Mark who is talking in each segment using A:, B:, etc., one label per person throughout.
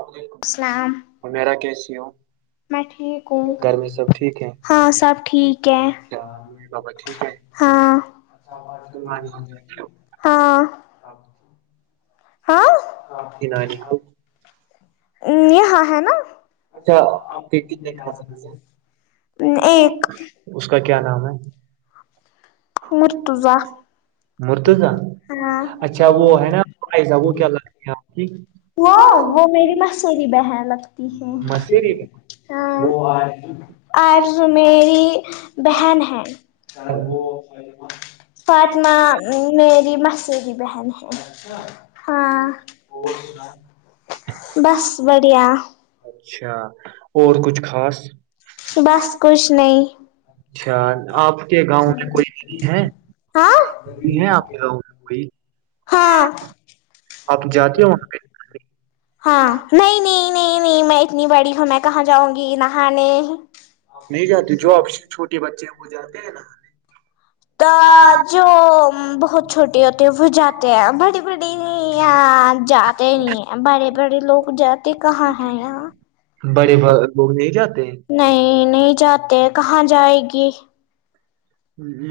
A: الللیک
B: السلام
A: اور میرا کیسی ہ
B: میں ٹھیک ہوں
A: ٹھیک ہے
B: ہاں سب ٹھیک ہے
A: کیا امی بابا ٹیک ہے
B: ہاں
A: اچھا آپ آج کل نانی حال
B: ہاں ہاں
A: کی نانی حال
B: ا یہ ہاں ہے نا
A: اچھا آپ کے کتنے کزنز ہیں
B: ایک
A: اس کا
B: مرتضی
A: مرد جان
B: ہاں
A: اچھا وہ ہے نا پرائز وہ کیا لگتی ہے آپ کی
B: وہ وہ میری مسری بہن لگتی
A: مسری میں
B: ہے
A: وہ وہ-
B: ہ اور میری
A: اچھا
B: بہن ہے فطمہ میری مسری بہن [unintelligible] ہاں بس بڑھیا [unintelligible]
A: اچھا اور کچھ خاص [unintelligible]
B: کچشھ نہیں
A: اچھا آپ کے گاؤں میں کوئی ہے
B: ہاں
A: ہیں آپ کے گاؤ
B: ہاں
A: آپ جاتے ہو وہاں پہ [unintelligible] [inaudible]
B: ہاں نہیں نہیں نہیں نہیں میں اتنی بڑی ہ میں کہاں جاؤں گی نہانے
A: نہیں جاتے جوش چھوٹے بچے ہیں وہ جاتے ہیں ن ہمے
B: ا جو بہت چھوٹی ہوتی ہے وہ جاتے ہیں بڑی بڑی نہیں یہاں جات ہی نہیں ہے بڑے بڑے لوگ جات کہاں ہے یہاں
A: بڑے با- لوگ نہیں جاتے ہیں
B: نہیں نہیں جاتے کہاں جائے گی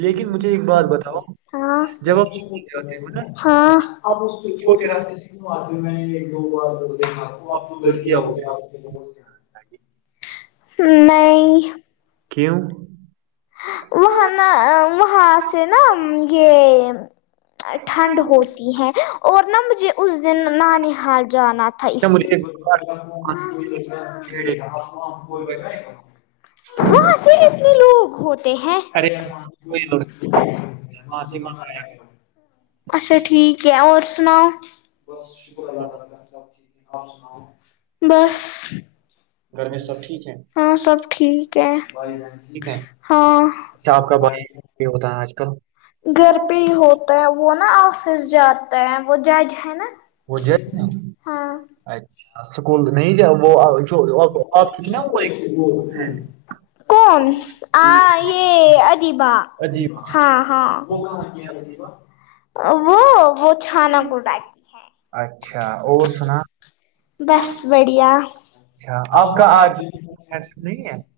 A: لیکن مجھے ایک بات بتاؤ
B: ہاں
A: جب آپ
B: ہاں
A: چھوٹے
B: آ میں نے ایک دو بار دیکھا تو آپ لل کے
A: لڑکیاں
B: آؤ
A: ہو
B: گے
A: گیا
B: آپ
A: کیوں [unintelligible]
B: وہاں نہا وہاں سے نا یہ ٹھنڈ
A: کیا
B: ہوتی ہے اور نم اس دن نان حال جانا تھا اس
A: مجھے
B: لیے
A: ایک بات-
B: [unintelligible] وہاںس کتنے لوگ ہوتے ہیں
A: ارے کوئی لڑکی وہاں سے مانگے،
B: اچھا ٹھیک ہے اور سناؤ بس
A: گھر میں سب ٹھیک ہے
B: ہاں سب ٹھیک ہے
A: ٹھیک ہے
B: ہاں
A: یہ ہوتا ہے آج کل
B: گھر پہ ہی ہوتا ہے وہ نا آفس جاتا ہے وہ جج ہے نا
A: وہ جائے
B: ہاں
A: اچھا اسکول نہیں جا وہ جو آپ کسی نا وہ ایک-
B: [inaudible] کون آ یہ ادیب
A: عجیب
B: ہاں ہاں وہ وہ چھانا گ رہتی ہے
A: اچھا اور سنا
B: بس بڑھیا
A: اچھا آپ کا آج نہیں ہے [unintelligible]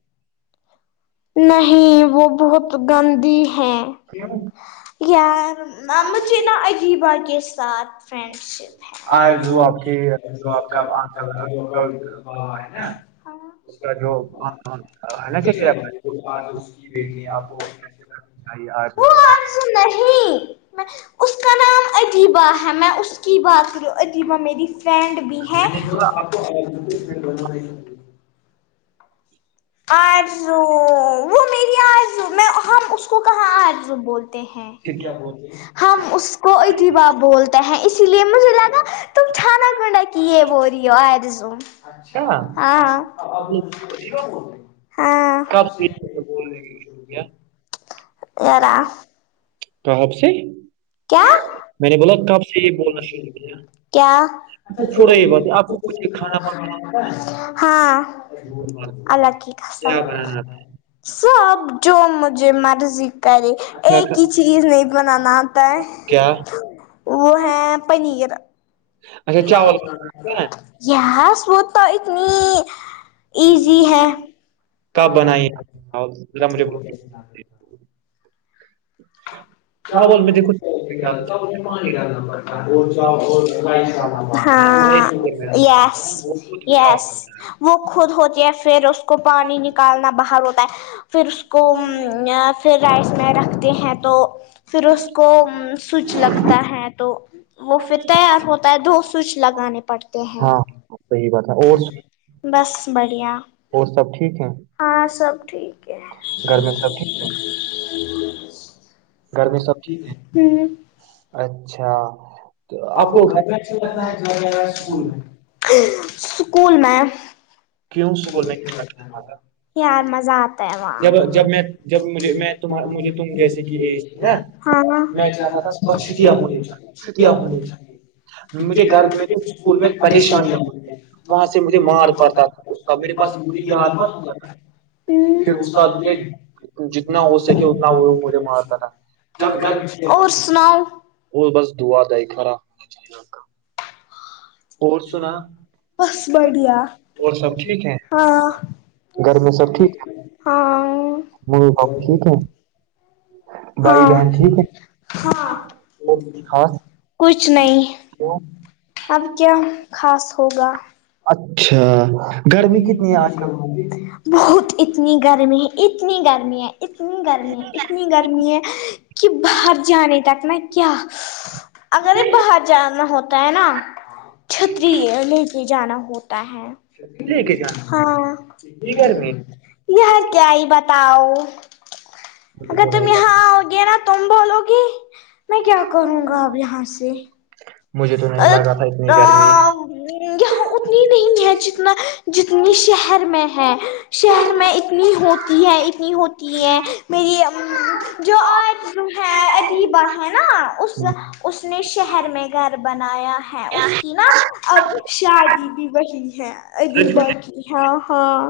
B: نہیں وہ بہت گندی ہے
A: کیوں؟
B: یار مجھے نا عجیبا کے ساتھ فرینڈ شپ [unintelligible]
A: آج جو آپ کی جو آپ کا آپ
B: آ ہے نا
A: کا جو ہے نا کہ
B: [unintelligible] وہ آ
A: کیا آپ کو آج
B: نہیں میں اس کا نام ادیبہ ہے میں اس کی بات کریوں ادیبہ میری فرینڈ بھی ہیں [unintelligible] آرزو وہ میری آرزو میں ہم اس کو کہاں آرزو بولتے ہیں
A: پھر کیا
B: ہم اس کو اتھی بار بولتے ہیں اسی لیے مجھے لگا تم چھانا گنڈا کی یہ بولرہی ہو
A: اچھا آپ نے کب سے کیا
B: ہاں ایرا
A: تو آپ سے
B: کیا
A: میں نے بولا کب سے یہ بولنا
B: کیا
A: شروع چھوڑو یہ بات آپ کو کچھ
B: ہاں اللہ کی قسم
A: کھانا بنانا
B: سب جو مجھے مرضی کرے
A: تھا کیا
B: ایک ہی چیز نہیں بنانا
A: کیا
B: وہ ہے پنیر
A: اچھا چاول بنانا ہے
B: یس وہ تو اتنی ایزی ہے
A: کب بنائیے چاول ذرا مجھے [unintelligible] میں
B: چاول
A: دیکھو
B: کو پانی ڈالنا پڑھتا ہے اور فری ہاں یس یس وہ خود ہوتی ہے پھر اس کو پانی نکالنا باہر ہوتا ہے پھر اس کو
A: چاول
B: پھر رائس میں رکھتے ہیں تو پھر اس کو سوچ لگتا ہے تو وہ پھر تیار ہوتا ہے دو سوچ لگانے پڑتے ہیں
A: ہاں ہاں، صحیح بات ہے اور
B: بس بڑھیا
A: اور سب ٹھیک ہے
B: ہاں سب ٹھیک ہے
A: گھر میں سب ٹھیک گھر میں سب ٹھیک ہے
B: ہ
A: اچھا
B: آپ کو گھر میں رہنا اچھا لگتا ہے یا سکول میں اسکول میں
A: کیوں اسکول میں اچھا لگتا تھا؟
B: یار مزہ آتا ہے وہاں
A: جب جب میں جب مجھے میں تم مجھے تم جیسے کہ ایج تھی نا
B: ہاں ہاں
A: میں چاہتا تھا بس چھٹیاں ہونے کا، چھٹیاں
B: آپ
A: ہونے
B: [unintelligible]
A: کا۔ مجھے گھر میں تو اسکول میں پریشان نہ ہو وہاں سے مجھے مار پڑتا تھا تب میرے پاس یار پر پھر استاد کے
B: [unintelligible] جتنا ہو سکے اتنا
A: چپ کر
B: اور سناؤ
A: اور بس دعا دوئی خارا [inaudible] اور سنا
B: بس بڑھیا
A: اور سب ٹھیک ہیں
B: ہاں
A: گھر میں سب ٹھیک
B: ہاں
A: ہے ممی پاپا ٹھیک ہے بھائی
B: ہاں
A: بہن ٹھیک
B: ہاں
A: ہے خاص
B: کچھ نہیں اب کیا خاص ہوگا
A: اچھا گرمی کتنی ہے آج ک
B: بہت اتنی گرمی ہے اتنی گرمی ہے اتنی گرمی ہے اتنی گرمی ہے کہ باہر جانے تک نہا کیا اگر یہ باہر جانا ہوتا ہے نا چھتری ہے جانا ہوتا ہے
A: لے کے جانا
B: ہاں
A: اپنی گھر میں
B: یہ کیائی بتاؤ اگر تم یہاںؤ گے نا تم بولو گی میں کیا کروں گا اب یہاں سے
A: مجھے تو نہیں لگا تھا اتنی گرمی
B: یہاں اتنی نہیں ہے جتنا جتنی شہر میں ہے شہر میں اتنی ہوتی ہے اتنی ہوتی ہے میری جو آج جو ہے ادیبر ہیں نا اس اس نے شہر میں گھر بنایا ہے اس کی نا اب شادی بھی وہی ہے ابھی باقی ہاں ہاں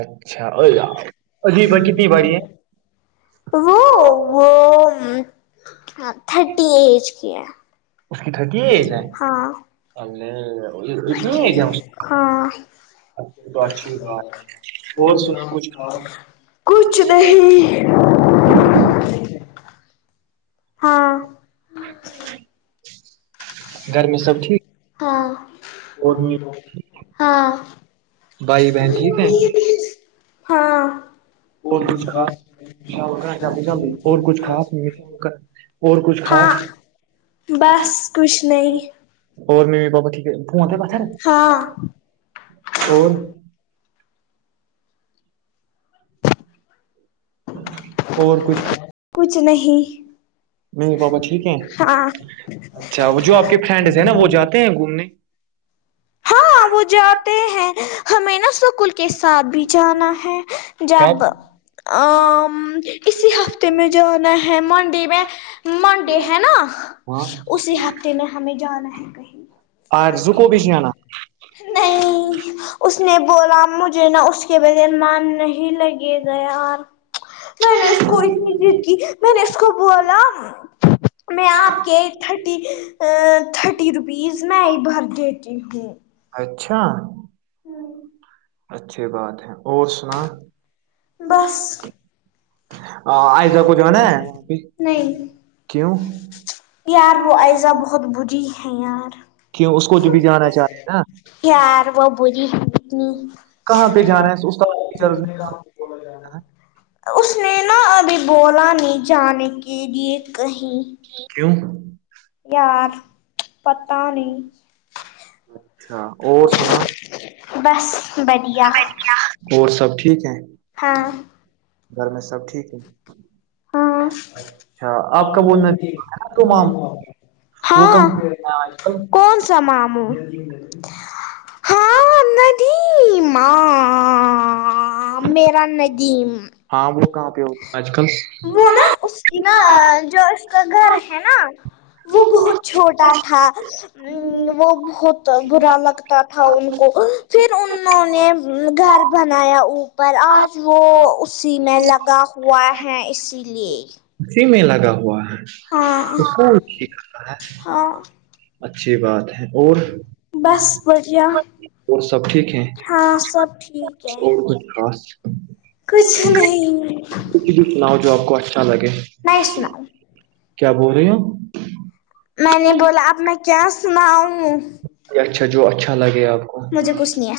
A: اچھا اور اجھی پر کتنی بھاریی ہے
B: وہ وہ تھرٹی ایج کی ہے
A: اس کی تھٹی ایج ہے
B: ہاں
A: اتنی ایج ہے اس
B: ہاں
A: کی؟ تو اچھی بات اور سن کچھ
B: کچھ نہیں ہاں
A: [unintelligible] گھر میں سب ٹھیک
B: ہاں
A: اور
B: ہاں
A: بھائی بہن ٹھیک ہے
B: ہاں اور کھ
A: ش کر چ چ اور کچھ خاص نہیں کر اور کچھ خاص
B: ہاں بس کچھ نہیں
A: اور ممی پاپا ٹھیک ہے فون ہے پتھر
B: ہاں
A: اور اور کچھ
B: کچھ نہیں
A: ممی پاپا ٹھیک ہیں
B: ہاں
A: اچھا وہ جو آپ کے فرینڈس ہیں نا وہ جاتے ہیں گومنے
B: ہاں وہ جاتے ہیں ہمیں نا سکل کے ساتھ بھی جانا ہے جب
A: کب
B: ای ہفتے میں جانا ہے منڈے میں منڈے ہے نا
A: ہاں
B: اسی ہفتے نے ہمیں جانا ہے کہیں
A: اور زکوبش نا
B: نہیں اس نے بولا مجھے نہ اس کے بغیر مان نہیں ہی لگے گئے اور میں نے کوئی میں نےسٹ کو بولا میں آپ کے تھرٹی تھرٹی روپیز میں ہی بھر گتی جی ہوں
A: اچھا اچھی بات ہے اور سنا
B: بس
A: آئسہ کو جو ہے نا
B: نہیں
A: کیوں
B: یار وہ ایزہ بہت بری ہے یار
A: کیوں اس کو جو بھی جانا چاہتے ہیں نا
B: یار وہ بولی
A: کہاں پہ جانا ہے استاد ٹیچرز نے کہاں جانا
B: اس نے نہا ابھی بولا نہیں جان کے لیے کہیں
A: کیوں
B: یار پت نہیں
A: اچھا اور سنا
B: بس بڑھیا
A: اور سب ٹھیک ہے
B: ہاں
A: گھر میں سب ٹھیک ہے
B: ہاں
A: اچھا آپ کا ب ندیک تومام
B: ہاں کون سا مموں
A: [unintelligible]
B: ہاں ندیم میریرا ندیم
A: ہاں وہ کہاں پہ ہوتا ہیں آج کل
B: کہ نا جو اس کا گھر ہے نا وہ بہت چھوٹا تھا وہ بہت برا لگتا تھا ان کو پھر انہوں نے گھر بنایا اوپر آج وہ اسی میں لگا ہوا ہے اسی لیے
A: اسی میں لگا ہوا ہے
B: ہاں
A: اس کاتا ہے
B: ہاں
A: اچھی بات ہے
B: بس بڑھیا
A: اور سب ٹھیک ہے
B: ہاں سب ٹھیک ہے
A: اور کچھ خاص
B: کچھ نہیں
A: اس لیے سناؤ جو آپ کو اچھا لگے
B: نہیں سناؤ
A: کیا بول رہی ہو
B: میں نے بولا اب میں کیا سنا ہوں
A: یہ اچھا جو اچھا لگے آپ کو
B: مجھے کچھ نہیں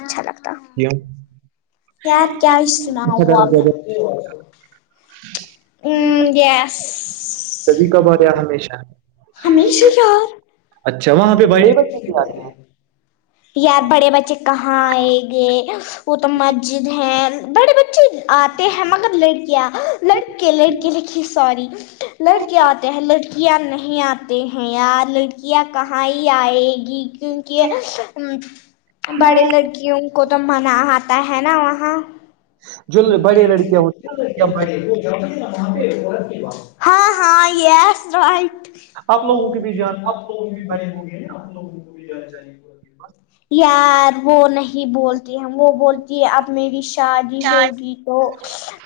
B: کیا کیا سنا ہوا
A: ج
B: ا گیاس
A: کد کاا باریا ہمیشہ
B: ہممیشو یار
A: اچھا وہاں پہ بڑے بچے بھی آتے
B: یار بڑے بچے کہاں آ ہے گے وہ تو مسجد ہے بڑے بچے آتے ہیں مگر لڑک آ لڑکے لڑکی لکھی سوراریی لڑکےں آتے ہیں لڑکیاں نہیں آتے ہیں یار لڑکیاں کہاں ہی آئے گی کیونکہ بڑے
A: ہیں
B: لڑکیوں کو تو من ہات پتا ہے نا وہاں
A: جو
B: ڑڑ
A: بڑے لڑکیاں ہوتی ہیں
B: و ہاں ہاں یس رائٹ
A: آپ لوگوں کی جان
B: بھی بائی ہو گے ن آپ لوگوں کو بھی لینا چاہیے یار وہ نہیں بولتی ہم وہ بولتی ہے اب میری شادی ہوگی تو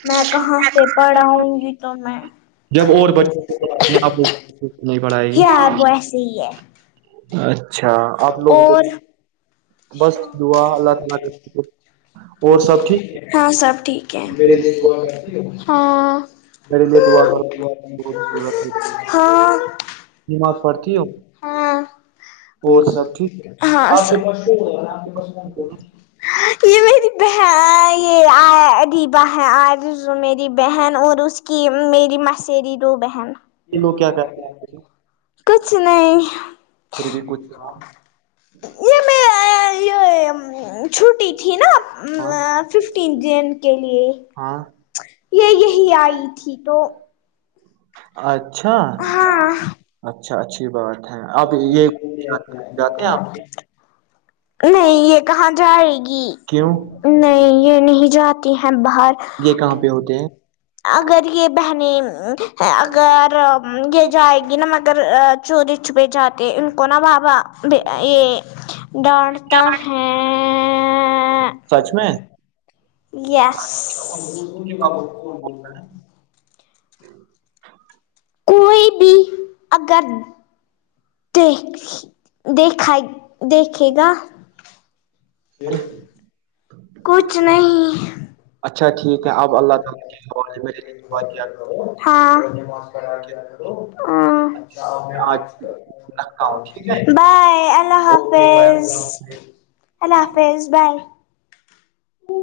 B: میں کہاں سے پڑھاؤں گی تو میں
A: جب اور بچے آپ نہیں پڑھائے
B: ہیا
A: گی
B: بوسی ہے
A: اچھا آپ لوگوں
B: اور
A: کو بس دعالہ ت
B: ہاں سب ٹھیک ہے ہاں
A: میرے لیے دعا کرو ضرورت
B: ہاں
A: نماز پڑھتی ہو
B: ہاں
A: اور
B: س
A: سب ٹھیک
B: ہاں
A: آپ کے
B: یہ میری بہ یہ اریبا ہے میری بہن اور اس کی کہ میری مسری دو بہن
A: لوگ کیا کہتے ہیں
B: کچھ نہیں
A: پھر بھی کچھ
B: یہ میں یہ چھٹی تھی نا
A: ہاں
B: ففٹین جن کے لیے
A: ہاں
B: یہ یہی آئی تھی تو
A: اچھا
B: ہاں
A: اچھا اچھی بات ہے آپ یہ جاتے ہیں آپ
B: نہیں یہ کہاں جائے گی
A: کیوں
B: نہیں یہ نہیں جاتی ہیں باہر
A: یہ کہاں پہ ہوتے ہیں
B: اگر یہ بہنیں اگر یہ جائے نا مگر چوری چھ پہ جاتے ان کو نا بابا یہ ڈانٹتا ہے
A: سچ میں
B: یس کوئی بھی اگر دیک دیکھا دیکھے گا کچھ نہیں
A: اچھا ٹھیک ہے آپ اللہ تعالی
B: ہاں
A: آج
B: ہاں
A: رکھتا ہوں ٹھیک
B: بائے اللہ حافظ
A: ہے
B: ہیلہ فیز بگ ہ